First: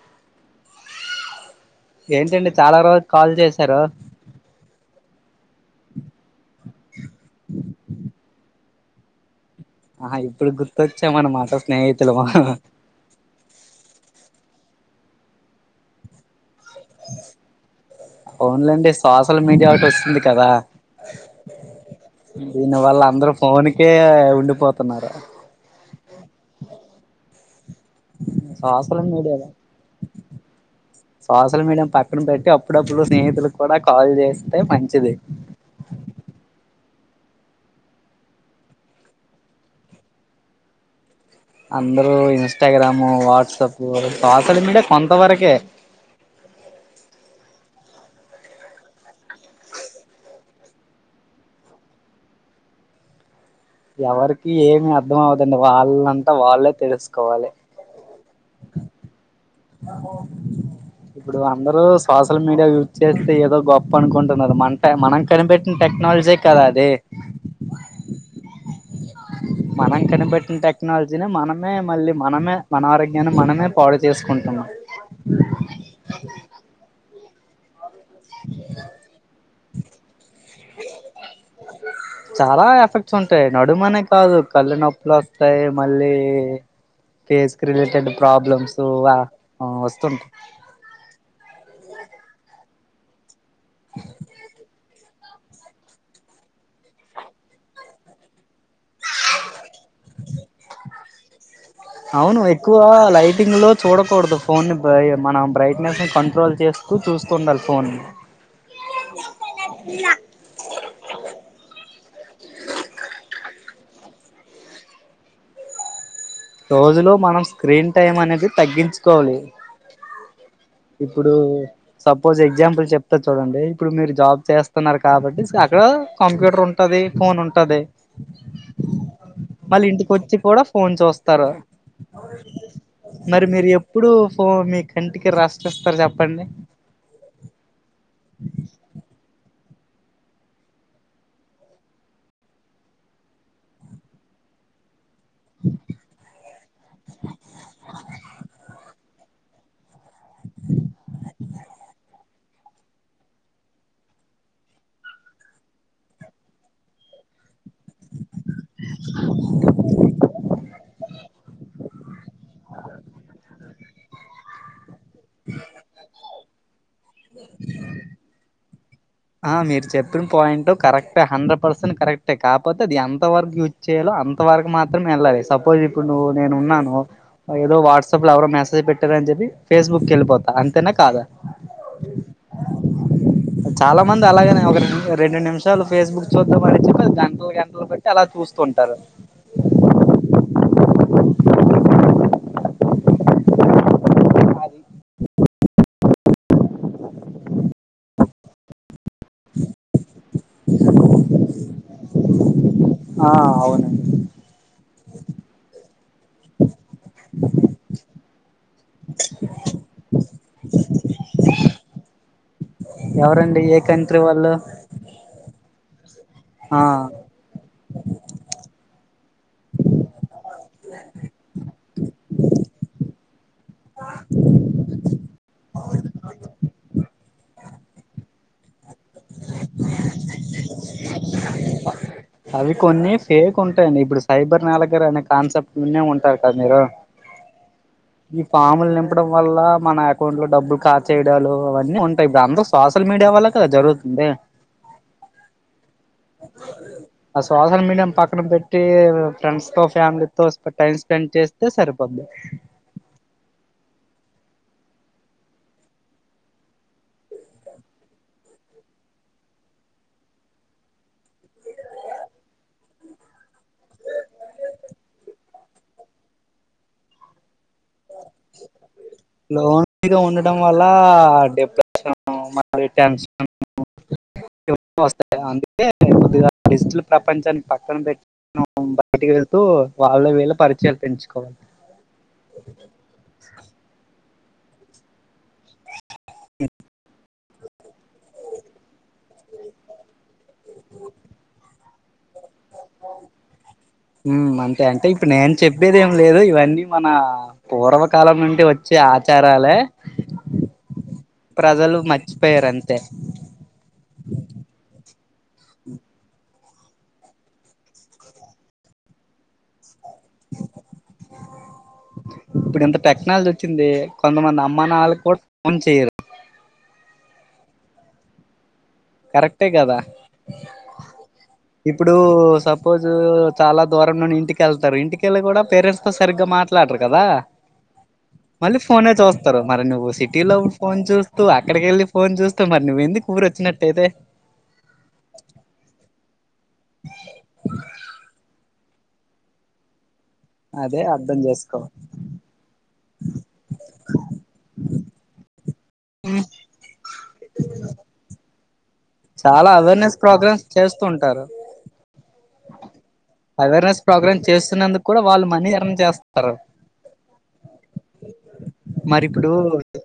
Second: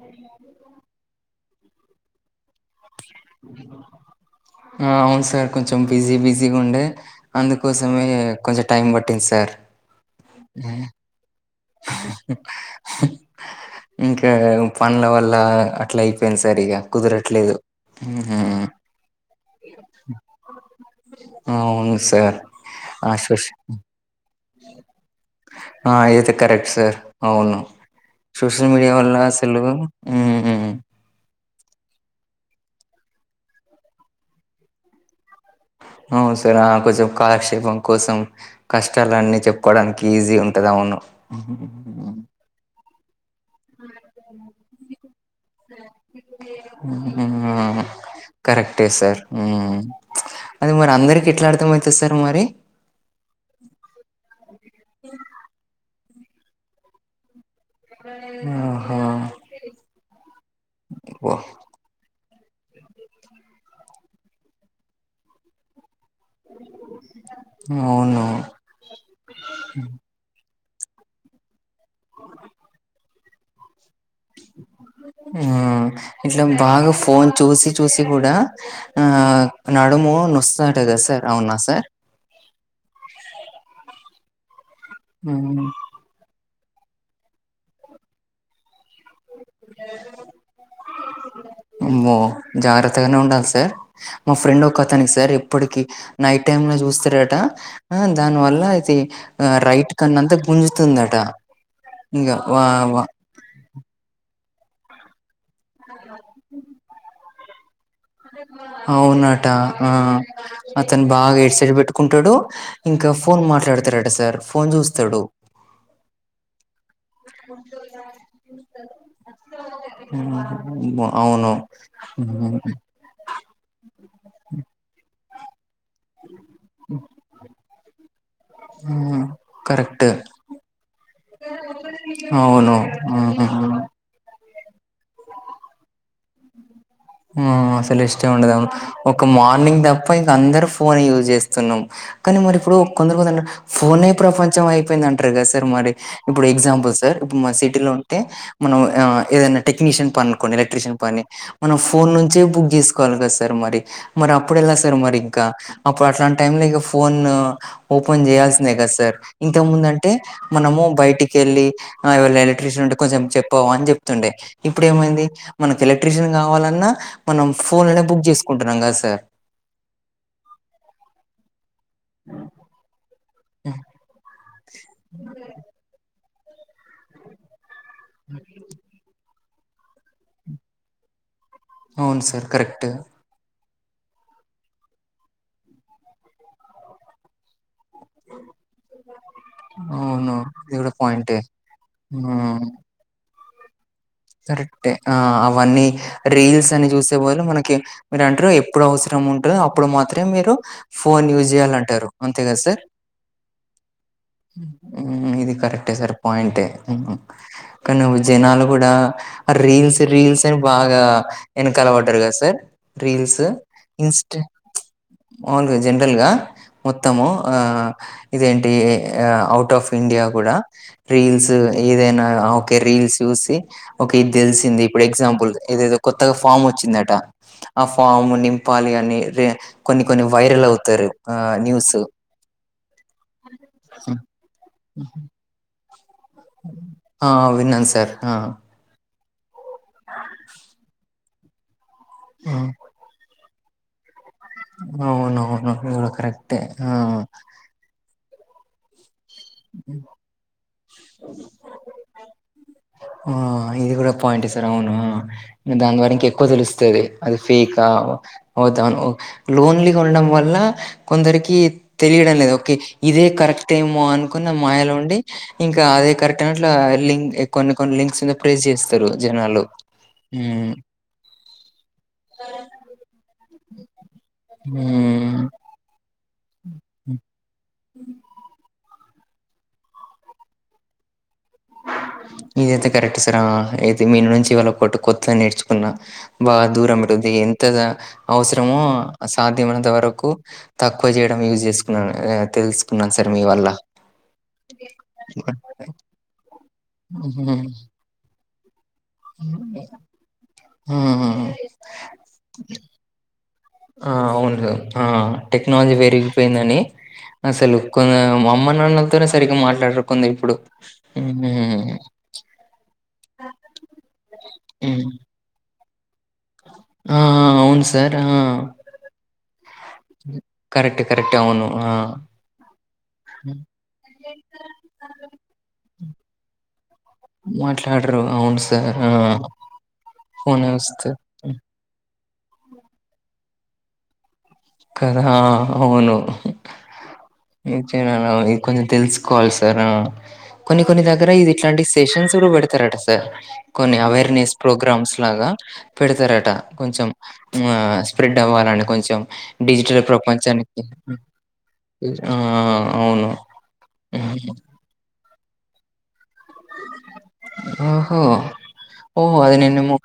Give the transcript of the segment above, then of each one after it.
అ ఏంటండి చాలా రోజు కాల్ చేశారు అవును సార్ కొంచెం బిజీ బిజీ గా ఉండే అందుకోసమే కొంచెం టైం పట్టింది సార్ ఆహా ఇప్పుడు గుర్తొచ్చా మన మాట ఇంకా పనుల వల్ల అట్లాయి న్ సర్ ఇగా కుదరట్లేదు అవునులేండి సోషల్ మీడియా ఒకటి వస్తుంది కదా అవును సార్ దీని వల్ళ ఆ అందరు సోష్ ఫోన్కే ఉండిపోతున్నారు ఆ ఇది కరెక్ట్ సార్ అవును సోషల్ మీడియా వాళ్ల్ళ అసలు సోషల్ మీడియా పక్కన పెట్టి అప్పుడప్పుడు స్నేహితులు కూడా కాల్ చేస్తే మంచిది అవును సార ఆ కొంచెం కాలక్షేపం కోసం కష్టాలన్నీ చెప్పుకోవడానికి ఈజీ ఉంటుంది అవును అందరూ ఇన్స్టాగ్రాము వాట్సాప్ సోషల్ మీడియా కొంతవరకే హ్మ్ కరెక్టే సార్ హ్మ్ అది మరి అందరికి ఎట్లా అర్థం అ అయితది సార్ మరి ఎవరికి ఏమి అర్థం అవదండి వాళ్ళంతా వాళ్ళే తెలుసుకోవాలి ఆహా ఆ ఓ ఇప్పుడు అందరుూ సోషల్ మీడియా యూజ్ చేస్తే ఏదో గొప్ప అనుకుంటున్నరు మన మనం కనిపెట్టి టెక్నాలజీ కదా అది అవును మనం కనిపెట్టిన టెక్నాలజీని మనమే మళ్ళీ మనమే మన ఆరోగ్యాన్ని మనమే పాడు చేసుకుంటున్నాం ఆ ఇట్లా బాగా ఫోన్ చూసి చూసి కూడా ఆ నడుము నొష్టదంట కదా సార్ అవునా సార్ చాలా ఎఫెక్ట్స్ ఉంటాయి నడుమనే కాదు కళ్ళు నొప్పులు వస్తాయి హ్మ్ మళ్ళీ ఫేస్ రిలేటెడ్ ప్రాబ్లమ్స్ వస్తుంటాయి అమో జాగ్రత్తగానే ఉండాలి సార్ మా ఫ్రెండ్ ఒక అతనికి సార్ ఎప్పటికి నైట్ టైమ్ లో చూస్తారట దానివల్ల తి రైట్ కన్న అంతా గుంజుతుందట ఇంగ అవును వా ఎక్కువ వా లైటింగ్ లో చూడకూడదు ఫోన్ని బ మన బ్రైట్నెస్ ని కంట్రోల్ చేస్తూ చూస్తు ఉండాలి ఫోన్ని అవునట ఆ అతను బాగా హెడ్ సెట్ పెట్టుకుంటాడు ఇంకా ఫోన్ మాట్లాడతారట సార్ ఫోన్ చూస్తాడు రోజులో మనం స్క్రీన్ టైమ్ అనేది తగ్గించుకోవాలి ఆ ఇప్పుడు సపోజ్ ఎగ్జాంపుల్ చెప్తా చూడండి ఇప్పుడు మీరు జాబ్ చేస్తున్నారు కాబట్టి సా ఇక్కడ కంప్యూటర్ ఉంటది ఫోన్ ఉంటది ఉమ్, మళ్ళీ కరెక్ట్ ఇంటికొచ్చి కూడా ఫోన్ చూస్తారు అవును హా అవును ఇప్పుడు ఫో మీ కంటికి రాస్ కస్తారు చెప్పండి ఆ అసలు ఇష్టం ఉండదాం ఒక మార్నింగ్ తప్ప ఇంక అందరు ఫోన్ యూజ్ చేస్తున్నాం కానీ మరి ఇప్పుడు కొందరు ఫోన్ ప్రపంచం అయిపోయిందంట [unintelligible] స మరి ఇప్పుడు ఎగ్జాంపుల్ సార్ ఇప్పుడు సిటీలో ఉంటే మనం ఏదనా టెక్నీషియన్ పని అనుకోండి ఎలక్ట్రిషిన్ పని మనం ఫోన్ నుంచే బుక్ చేసుకోవాలి కదా సార్ మరి మరి అప్పుడెళ్ళ సార్ మరి ఇంకా అప్పుడు అట్లాంటి టైం లో ఇక ఫోన్ ఓపెన్ చేయాల్సిందే కదా సార్ ఇంతకు ముందంటే మనము బయటికి వెళ్ళి ఇవాళ ఎలక్ట్రిషియన్ ఉంటే కొంచెం చెప్పవా అని చెప్తుండే ఇప్పుడు ఏమైంది మనకు ఎలక్ట్రిషియన్ ఏం కావాలన్నా మనం ఫోన్నే లోనే బుక్ చేసుకుంటున్నాం కదా సార్ ఆ మీరు చెప్పిన పాయింట్ కరెక్టే హండ్రెడ్ పర్సెంట్ కరెక్టే కాకపోతే అది ఎ అంత వరకు యూజ్ చేయాలో అంత వరకు మాత్రమే వెళ్ళాలి సపోజ్ ఇప్పుడు నువు నేను ఉన్నాను ఏదో వాట్సప్తో ట్సప్ లో ఎవరో మెసేజ్ పెట్టారని చెప్పి ఫేస్బుక్కిిళ్ళిపోతా అంతేనా కాదా అవును సార్ కరెక్ట్ చాలా మంది అలాగేనే ఒకెం రెండు నిమిషాలు ఫేస్బుక్ చూద్దాం మరిచి గంటలు గంటలు అలా చూస్తుంటారు అవునా ఇది కూడా పాయింటే అది కరెక్టే ఆ అవన్నీ రీల్స్ అని చూసే బదులు మనకి మీరు అంటారు ఎప్పుడు అవసరం ఉంటందో అప్పుడు మాత్రమే మీరు ఫోన్ యూజ్ చేయాలంటారు అంతే కదా సార్ ఆ అవునండి ఊ ఇది కరెక్టే సార్ పాయింటే కానీ నువ్వు జనాలు గూడా రీల్స్ రీల్స్ అని బాగా వెనకల పడ్డారు కదా సార్ రీల్స్ ఎవరండి ఏ కంట్రీ ఇన్స్టా వాళ్ళు మాములుగా జనరల్ గా ఆ మొత్తము ఆ ఇదేంటి ఔట్ ఆఫ్ ఇండియా గూడా రీల్స్ ఏదైనా ఓకే రీల్స్ సూసి ఓకే ఇది తెలిసింది ఇప్పుడు ఎగ్జాంపుల్ ఇదేదో కొత్తగా ఫామ్ వచ్చిందట ఆ ఫామ్ నింపాలి అని రే కొన్ని కొన్ని వైరల్ అవుతారు ఆ న్యూస్ అవి కొన్ని ఫేక్ ఉంటాయండి ఇప్పుడు సైబర్ నేరగాళ్లు యు అనే కాన్సెప్ట్ ఉన్నే వచారు కదా ఆ విన్నాను సార్ ఆ మీరఈ ఫామ్ లో డం వల్ల మన అకౌంట్ లో డబ్బులు కాచేయడాలు అవన్నీ ఉంటాయి ఇప్పుడు ఆ, అందరు శ్వాస సోషల్ మీడియా వల్లే కద జరుగుతుంది అవునవును ఇగ కరెక్టే ఆ ఆ సోషల్ మీడియా పక్కన పెట్టి ఫ్రెండ్స్ తో ఫ్యామిలీ తో టైమ్ స్పెండ్ చేస్తే సరిపోద్ది ఆ ఇది గూడా పాయింట్ సార్ అవును దాని ద్వారా ఇంకా ఎక్కువ తెలుస్తది అది ఫేక్ ఆ అవుతాను లోన్లీగా ఉండడం వల్ల కొందరికి తెలియడం లేదు ఓకే ఇదే కరెక్ట్ ఏమో అని కొన్ని మాయలో ఉండి ఇంకా అదే కరెక్ట్ అయినట్ల లింక్ కొన్ని కొన్ని లింక్స్ ను లోన్ మీద ఉండడం ఉమ్ వల్ల డిప్ర మరి టెన్షన్ వస్తా ఉమ్ అందుకే కొద్దిగా డిజిటల్ ప్రపంచానికి పక్కన పెట్టి మనం బయటికి వెళ్తూ వాళ్ళ వీళ్ళ పరిచయాలు పెంచుకోవాలి ఇదయితే కరెక్ట్ సార్ ఆ అయితే మీ నుంచి ఇవాళ కొత్త కొత్త వి నేర్చుకున్నా బాగా దూరం ఉంటుంది ఎంత అవసరమో సాధ్యమైనంత వరకు తక్కువ చేయడం యూజ్ చేసుకున్నాను తెలుసుకున్నాను సార్ మీ వల్ల అంతే అంటే ఇప్పుడు నేను చెప్పేది ఏం లేదు ఇవన్నీ మన హ్మ్. పూర్వకాలం నుండి వచ్ వచ్చే ఆచారాలే హ్మ్. ప్రజలు మర్చిపోయారు అంతే ఆ అవును ఆ టెక్నాలజీ పెరిగిపోయిందని అసలు కొందరు మా అమ్మ నాన్న తోనే సరిగ్గా మాట్లాడరు ఉంది ఇప్పుడు హ్మ్ ఇప్పుడు ఎంత టెక్నాలజీ వచ్చింది కొంతమంది అమ్మ హ్మ్. నాన్నలకి కూడా ఫోన్ చేయరు ఆ ఆ అవును సార్ ఆ కరెక్టే కదా కరెక్ట్. కరెక్ట్. అవును. ఇప్పుడు ఆ! సప్ సపోజ్ చాలా దూరం నుండి ఇంటికి వెళ్తారు ఇంటికెళ్ళి కూడా పేరెంట్స్ తో సరిగ్గా మాట్లా టర్లు కదా మాట్లాడరు అవును మళ్ళీ సార్ ఆ ఫోనే చూస్తారు మరి నువ్వు సిటీలో ఫోనే ఫోన్ వస్తే చూస్త తూ అక్కడకి వెళ్లి ఫోన్ చూస్తూ మరి నువ్వెందుకు ఊరు వచ్చినట్టయితే కదా అవును ఏంచేయాలి ఇది కొంచం తెలుసుకోవాలి సార్ ఆ కొన్ని కొన్ని అదే దగ్గర అర్థం ఇది చేసుకో ఇట్లాంటి సెషన్స్ కూడా పెడతారట సార్ కొన్ని అవేర్నెస్ ప్రోగ్రామ్స్ లాగా పెడతారట కొంచెం ఆ స్ప్రెడ్ అవ్వాలని కొంచెం చాలా డిజిటల్ అవేర్నెస్ ప్రోగ్రామ్స్ ప్రపంచానికి చేస్తూంటారు ఆ అవును అవేర్నెస్ ప్రోగ్రామ్ హ్మ్. చేస్తున్నందుకు కూడా వాళ్ళు మనీ ఎర్న్ చేస్తారు ఓహో మరి ఓహో ఇప్పుడు అది నిన్ను ము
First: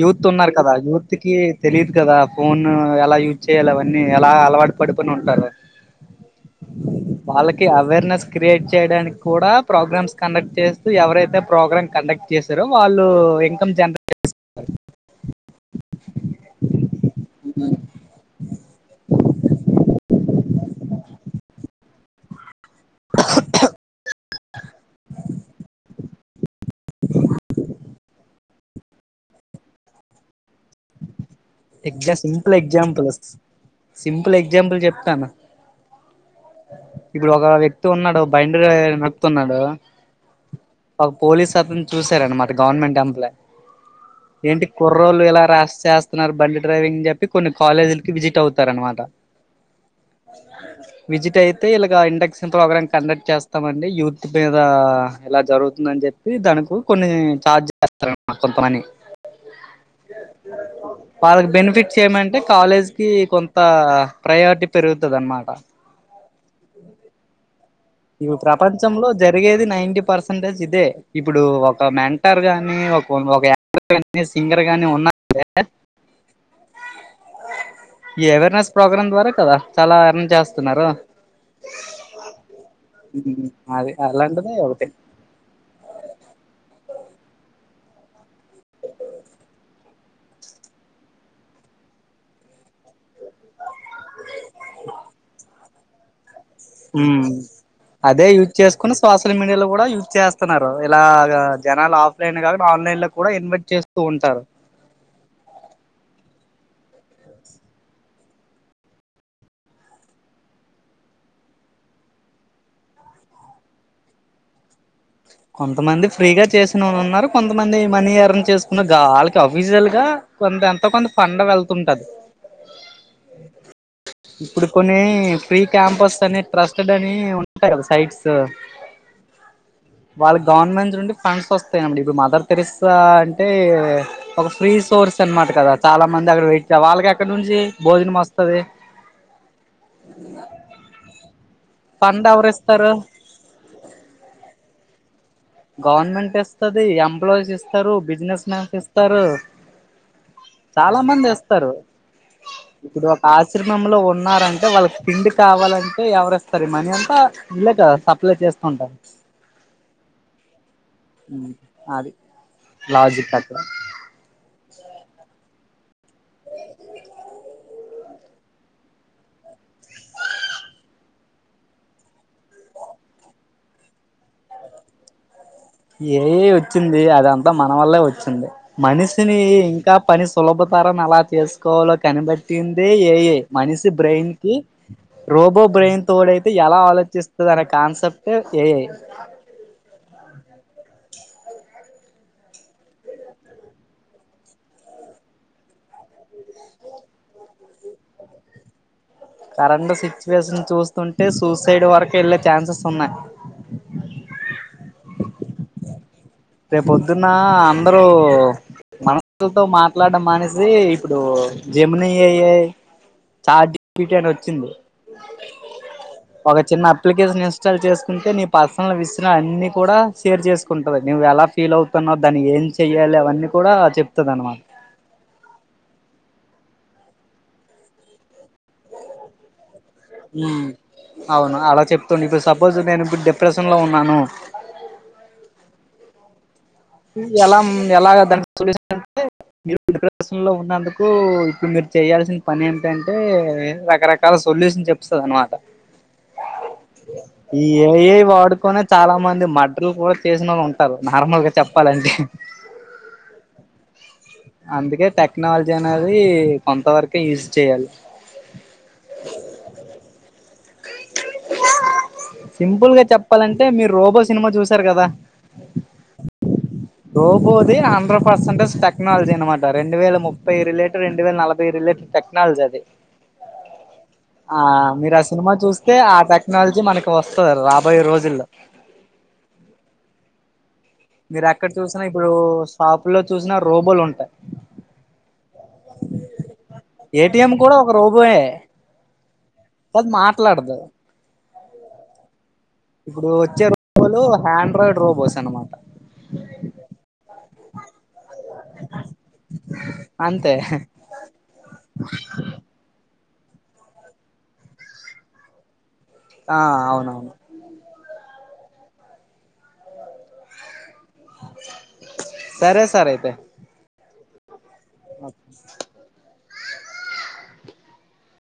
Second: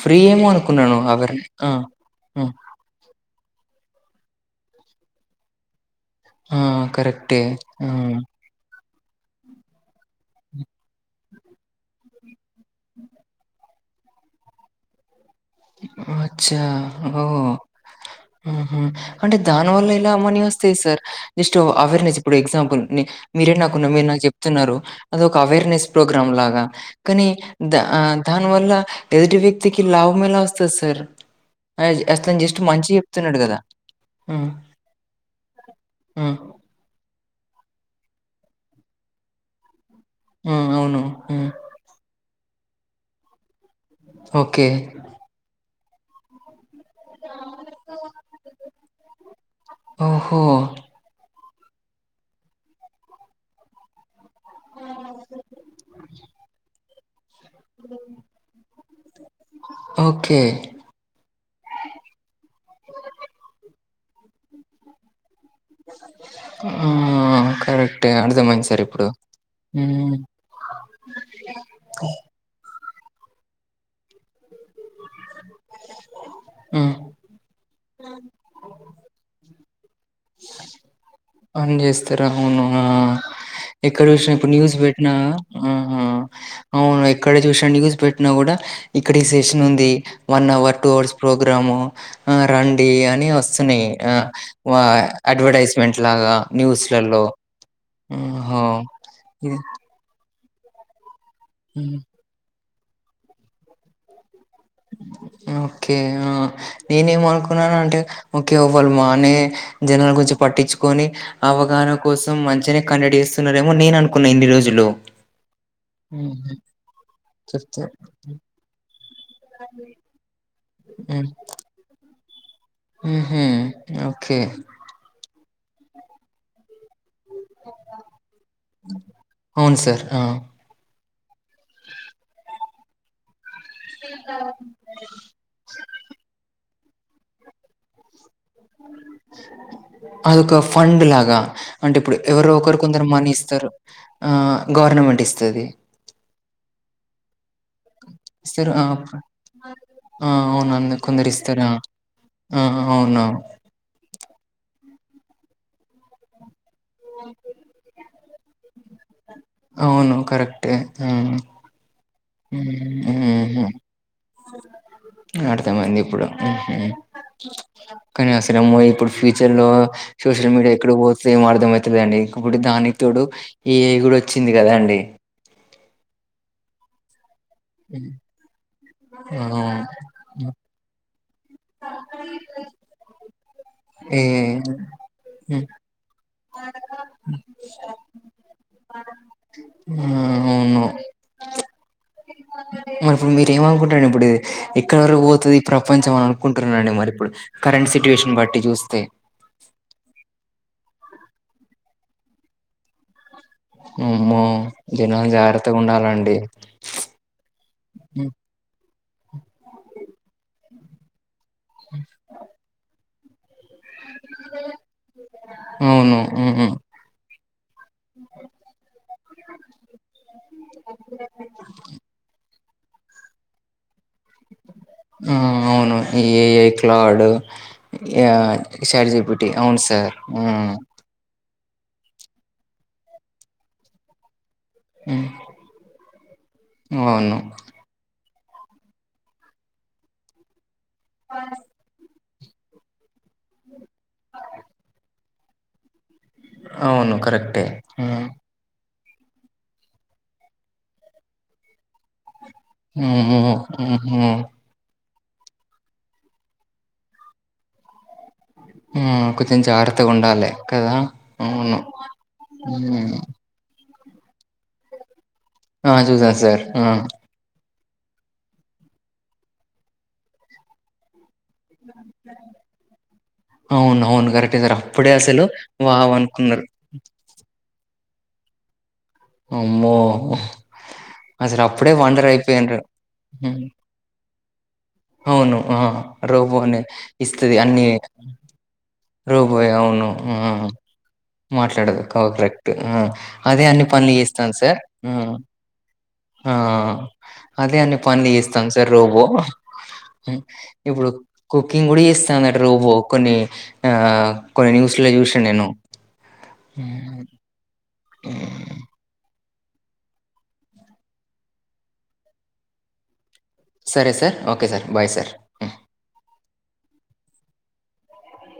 యూత్ ఉన్నారు కదా అనుకున్నాను యూత్ కి అవేర్ ఆ తెలిదు కదా ఆ ఫోన్ ఎలా యూజ్ చేయాలి అవన్నీ ఎలా అలవాటు పడుకొని ఉంటారు ఆ! కరెక్టే వాళ్ళకి ఆ అవేర్నెస్ కి క్రియేట్ చేయడానికి కూడా ప్రోగ్రామ్స్ కండక్ట్ చేస్తూ ఎవరైతే ప్రోగ్రామ్ కండక్ట్ చేసారో వాళ్ళు ఇన్కమ్ జనరేట్ [unintelligible] ఓ అచ్చా ఓ ఆ హా అంటే దాని వల్ల ఇలా మనీ వస్తాయి సార్ జస్ట్ అవేర్నెస్ ఇప్పుడు ఎగ్జాంపుల్ కొన్ని మీరే నాకున్న మీరు నాకు చెప్తున్నారు అది ఒక అవేర్నెస్ ప్రోగ్రామ్ లాగా కానీ ద దాని వల్ల ఎదుటి వ్యక్తికి లాభం ఎలా వస్తది సార్ అయ్ ఎగ్జ అతను సింపుల్ జస్ట్ మంచి ఎగ్జాంపుల్ చెప్తున్నాడు గదా! సింపుల్ హ్మ్. ఎగ్జాంపుల్ చెప్తాను హ్మ్. ఇప్పుడు ఒక వ్యక్తి ఉన్నాడు బయండ నడుపుతున్నాడు హ్మ్. అవును. ఒక హ్మ్. పోలీస్ అతను చూసారండి మాట గవర్నమెంట్ ఎంప్లయ్ ఏంటి ఓకే. కూర కుర్రోలు ఎలా రాస్ చేస్తున్నారు బండి డ్రైవింగ్ చెప్ చెప్పి కొన్ని కాలేజీలకి విజిట్ అవుతారనమాట ఓహో! విజిట్ అయితే ఇలా ఇండక్షన్ ప్రోగ్రామ్ కండక్ట్ చేస్తామండి యూత్ మీద ఎలా జరుగుతుందని చెప్పి దానికి కొన్ని చార్జ్ చేస్తారన్నమాట కొంతమని ఓకే వాళ్ళకి బెనిఫిట్స్ ఏమంటే కాలేజ్కి కొంత ప్రయారిటీ పెరుగుతది అన్నమాట ఆ కరెక్ట్ ఇగా ప్రపంచంలో జరిగేది నైన్టీ పర్సెంటేజ్ ఇదే ఇప్పుడు ఒక మెంటర్ గాని ఒక సింగర్ గాని ఉన్నా స [unintelligible] హ్మ్. ఈ అవేర్నెస్ ప్రోగ్రాం ద్వారా కదా చాలా ఎర్న్ చేస్తున్నారు ఆన్ చేస్తారు అవును ఆ అది ఎక్కడ వసిన ఇప్పుడు అలాంటిది న్యూస్ ఒకటి పెట్టినా ఆ అవును ఎక్కడ చూసా న్యూస్ పెట్టినా కూడా ఇక్కడ ఈ సెషన్ ఉంది one hour two hours program ఆ రండి అన్ని వస్తున్నాయి ఆ అడ్వర్టైజ్మెంట్ లాగా ఉం న్యూస్లలో అదే యూజ్ ఓహో చేసుకుని సోషల్ ఇది మీడియాలో కూడా యూజ్ చేస్త స్తున్నారు ఇలాగా జనాలు హ్మ్. ఆఫ్లైన్ కాకుండా ఆన్లైన్ లో కూడా ఇన్వైట్ చేస్తూ ఉంటారు ఓకే ఆ నేనేమ అనుకున్నాను అంటే ఓకే ఇవ్వాల మానే జనాలు గురుంచి పట్టిచుకొని అవగాహన కోసం మంచిగానే కండక్ట్ చేస్తున్నారేమో నేను అనుకున్నా ఇన్ని రోజులు కొంతమంది ఫ్రీగా హుహు. చేసిన వాళ్ళు ఉన్నారు కొంతమంది మనీ చెప్తే ఎర్న్ చేసుకున్న గా అఫీజియల్ గా కొంత ఎంతో కొంత పండ వెళ్తుంటది హు హామ్ ఓకే ఇప్పుడు కొన్ని ఫ్రీ క్యాంపస్ అని ట్రస్ట్డ్ అని ఉంటాయి సైట్స్ అవును సార్ ఆ వాళ్ళకి గవర్నమెంట్ నుండి ఫండ్స్ వస్తాయండి ఇప్పుడు మదర్ థెరిస్సా అంటే ఒక ఫ్రీ సోర్స్ అనమాట కదా చాలా మంది అక్కడ వెట్ వాళ్ళకి ఎక్కడ నుంచి భోజనం వస్తుంది తే అదొక ఫండ్ లాగా అంటే ఇప్పుడు ఫండ్ ఎవరు ఒకరు ఇస్తారు కొందరు మనీ ఇస్తారు ఆ గవర్నమెంట్ ఇస్తది గవర్నమెంట్ ఇస్తుది ఎంప్లాయీస్ ఇస్తు ఇస్తారు బిజినెస్ మన్స్ ఇస్తారు ఆ అవును అందు చాలా మంది కొందరు ఆ ఇస్తారు ఆ అవును మంలో ఉన్నారంటే వాళ్ళకి తిండి కావాలంటే ఎవరుస్తారు మనీ అంతా ఇల్లే కదా లయి చేస్తుంటారు అవును కరెక్టే వు అది లాజిక్ అక్కడ హమ్ అర్ధ మయింది ఇప్పుడు హు హమ్ కానీ అసలు ఏమో ఇప్పుడు ఫ్యూచర్ లో సోషల్ మీడియా ఎక్కడ పోతే ఏ అర్థం అయితలేదండి ఇప్పుడు దానికి తోడు ఏఐ కూడా వచ్చింది కదా అండి ఏఐ వచ్చింది అదంతా మన వల్లే వచ్చింది మనిషిని ఇంకా పని అవును సులభతరన్ని ఎలా చేసుకోవాలో కనిపట్టింది ఏఐ మనిషి ఏ బ్రెయిన్ కి రోబో బ్రెయిన్ తోడయితే ఎలా ఆలోచిస్తది అనే కాన్సెప్ట్ ఏఐ ఆ అవును మరి ఇప్పుడు మీరేమీ అనుకుంటున్నాడి ఇప్పుడు ఇది ఎక్కడి వరకు పోతది ఈ ప్రపంచం అని అనుకుంటున్నానడి మరి ఇప్పుడు కరెంట్ సిట్యి యేషన్ బట్టి చూస్తే కరెంట్ సిచ్యువేషన్ చూస్తుంటే సూసైడ్ వరకు వెళ్ళే ఛాన్సెస్ ఉన్నాయి మమ్మో దినం జాగ్రత్తగా ఉండాలండి రేపు ప్రొద్దున ఆ అందరూ మనుషుల తో మాట్లాడడం మానేసి ఇప్పుడు జెమిని ఏఐ చాట్ [unintelligible] అని వచ్చింది అవును ఒక ఉమ్, చిన్న అప్ అప్లికేషన్ ఇన్స్టాల్ చేసుకుంటే నీ పర్సనల్ విషయాలు అన్నీ కూడా షేర్ చేసుకుంటంది నువ్వు ఎలా ఫీల్ అవుతున్నావు దాని ఏం చేయాలి అవన్నీ కూడా చెపుతది అన్న మా ఆ ఆ అవును ఏ ఏ క్లాడు యా షారుజీపిటి అవును స్ ఊ అవును అలా చెప్తుడి ఇప్పుడు సపోజ్ నేను ఇప్పుడు డిప్రెషన్ లో ఉన్నాను ఊ ఊ ఎలా ఎలాగ దానికి సొల్యూషన్ అంటే మీ డిప్రెషన్ లో ఉన్నందుకు ఉఇప్పుడు మీరు చేయాల్సిన పని ఏంటంటే రకరకాల సొల్యూషన్ చెప్తుంది అన్నమాట అవును ఈ కరెక్టే ఏ ఆ, ఏ వాడుకనే చాలా మంది మర్డర్లు కూడా చేసిన వాళ్ళు ఉంటారు నార్మల్గా చెప్పాలంటే ఊ ఊ హుం హు అందుకే టెక్నాలజీ అనేది కొంతవరకే యూజ్ చేయాలి ఊ కొంచెం జాగ్రత్తగా ఉండాలి కదా అవును సింపుల్ గా ఉమ్. చెప్పాలంటే మీరు రోబో సినిమా చూసారు కదా ఆ చూసా సార్ ఆ రోబోది హండ్రెడ్ పర్సెంటేజ్ టెక్నాలజీ అన్నమాట రెండువేల ముప్పై రిలేటరు రెండు వేల నలభై రిలేటడ్ టెక్నాలజీ అది అవును అవును కరెక్టే ఆ సార్ అప్పుడే మీరు అసలు సినిమా చూస్తే వావ్ ఆ అనుకున్నారు టెక్నాలజీ మనకి వస్తది రాబోయే రోజుల్లో అమ్మో మీరు అసలు ఎక్కడ అప్పుడే చూసినా వండర్ ఇప్పుడు అయిపోయిండ్రు షాపు లో చూసినా హ్మ్. రోబోలు ఉంటాయి అవును ఆ రోబో నే ఏటిఎం ఇస్తది కూడా అన్ని ఒక రోబోయే రోబోయే అవును అది ఊ మాట్లాడదు మాట్లాడదు కావక్రెక్ ఊ ఇప్పుడు అదే వచ్చే అన్ని పనులు రోబోలు చేస్తుంది సార్ ఆండ్రాయిడ్ ఊ రోబోస్ అనమాట ఆ అదే అన్ని పనులు చేస్తుంది సార్ రోబో ఊ అంతే ఇప్పుడు కుకింగ్ కూడా చేస్తుందట రోబో కొన్ని ఆ కొన్ని న్యూస్ లో చూసిన నేను ఆ అవును ఊ ఊ సరే సరే అయితే సరే sir okay sir bye sir హ్మ్. ఆ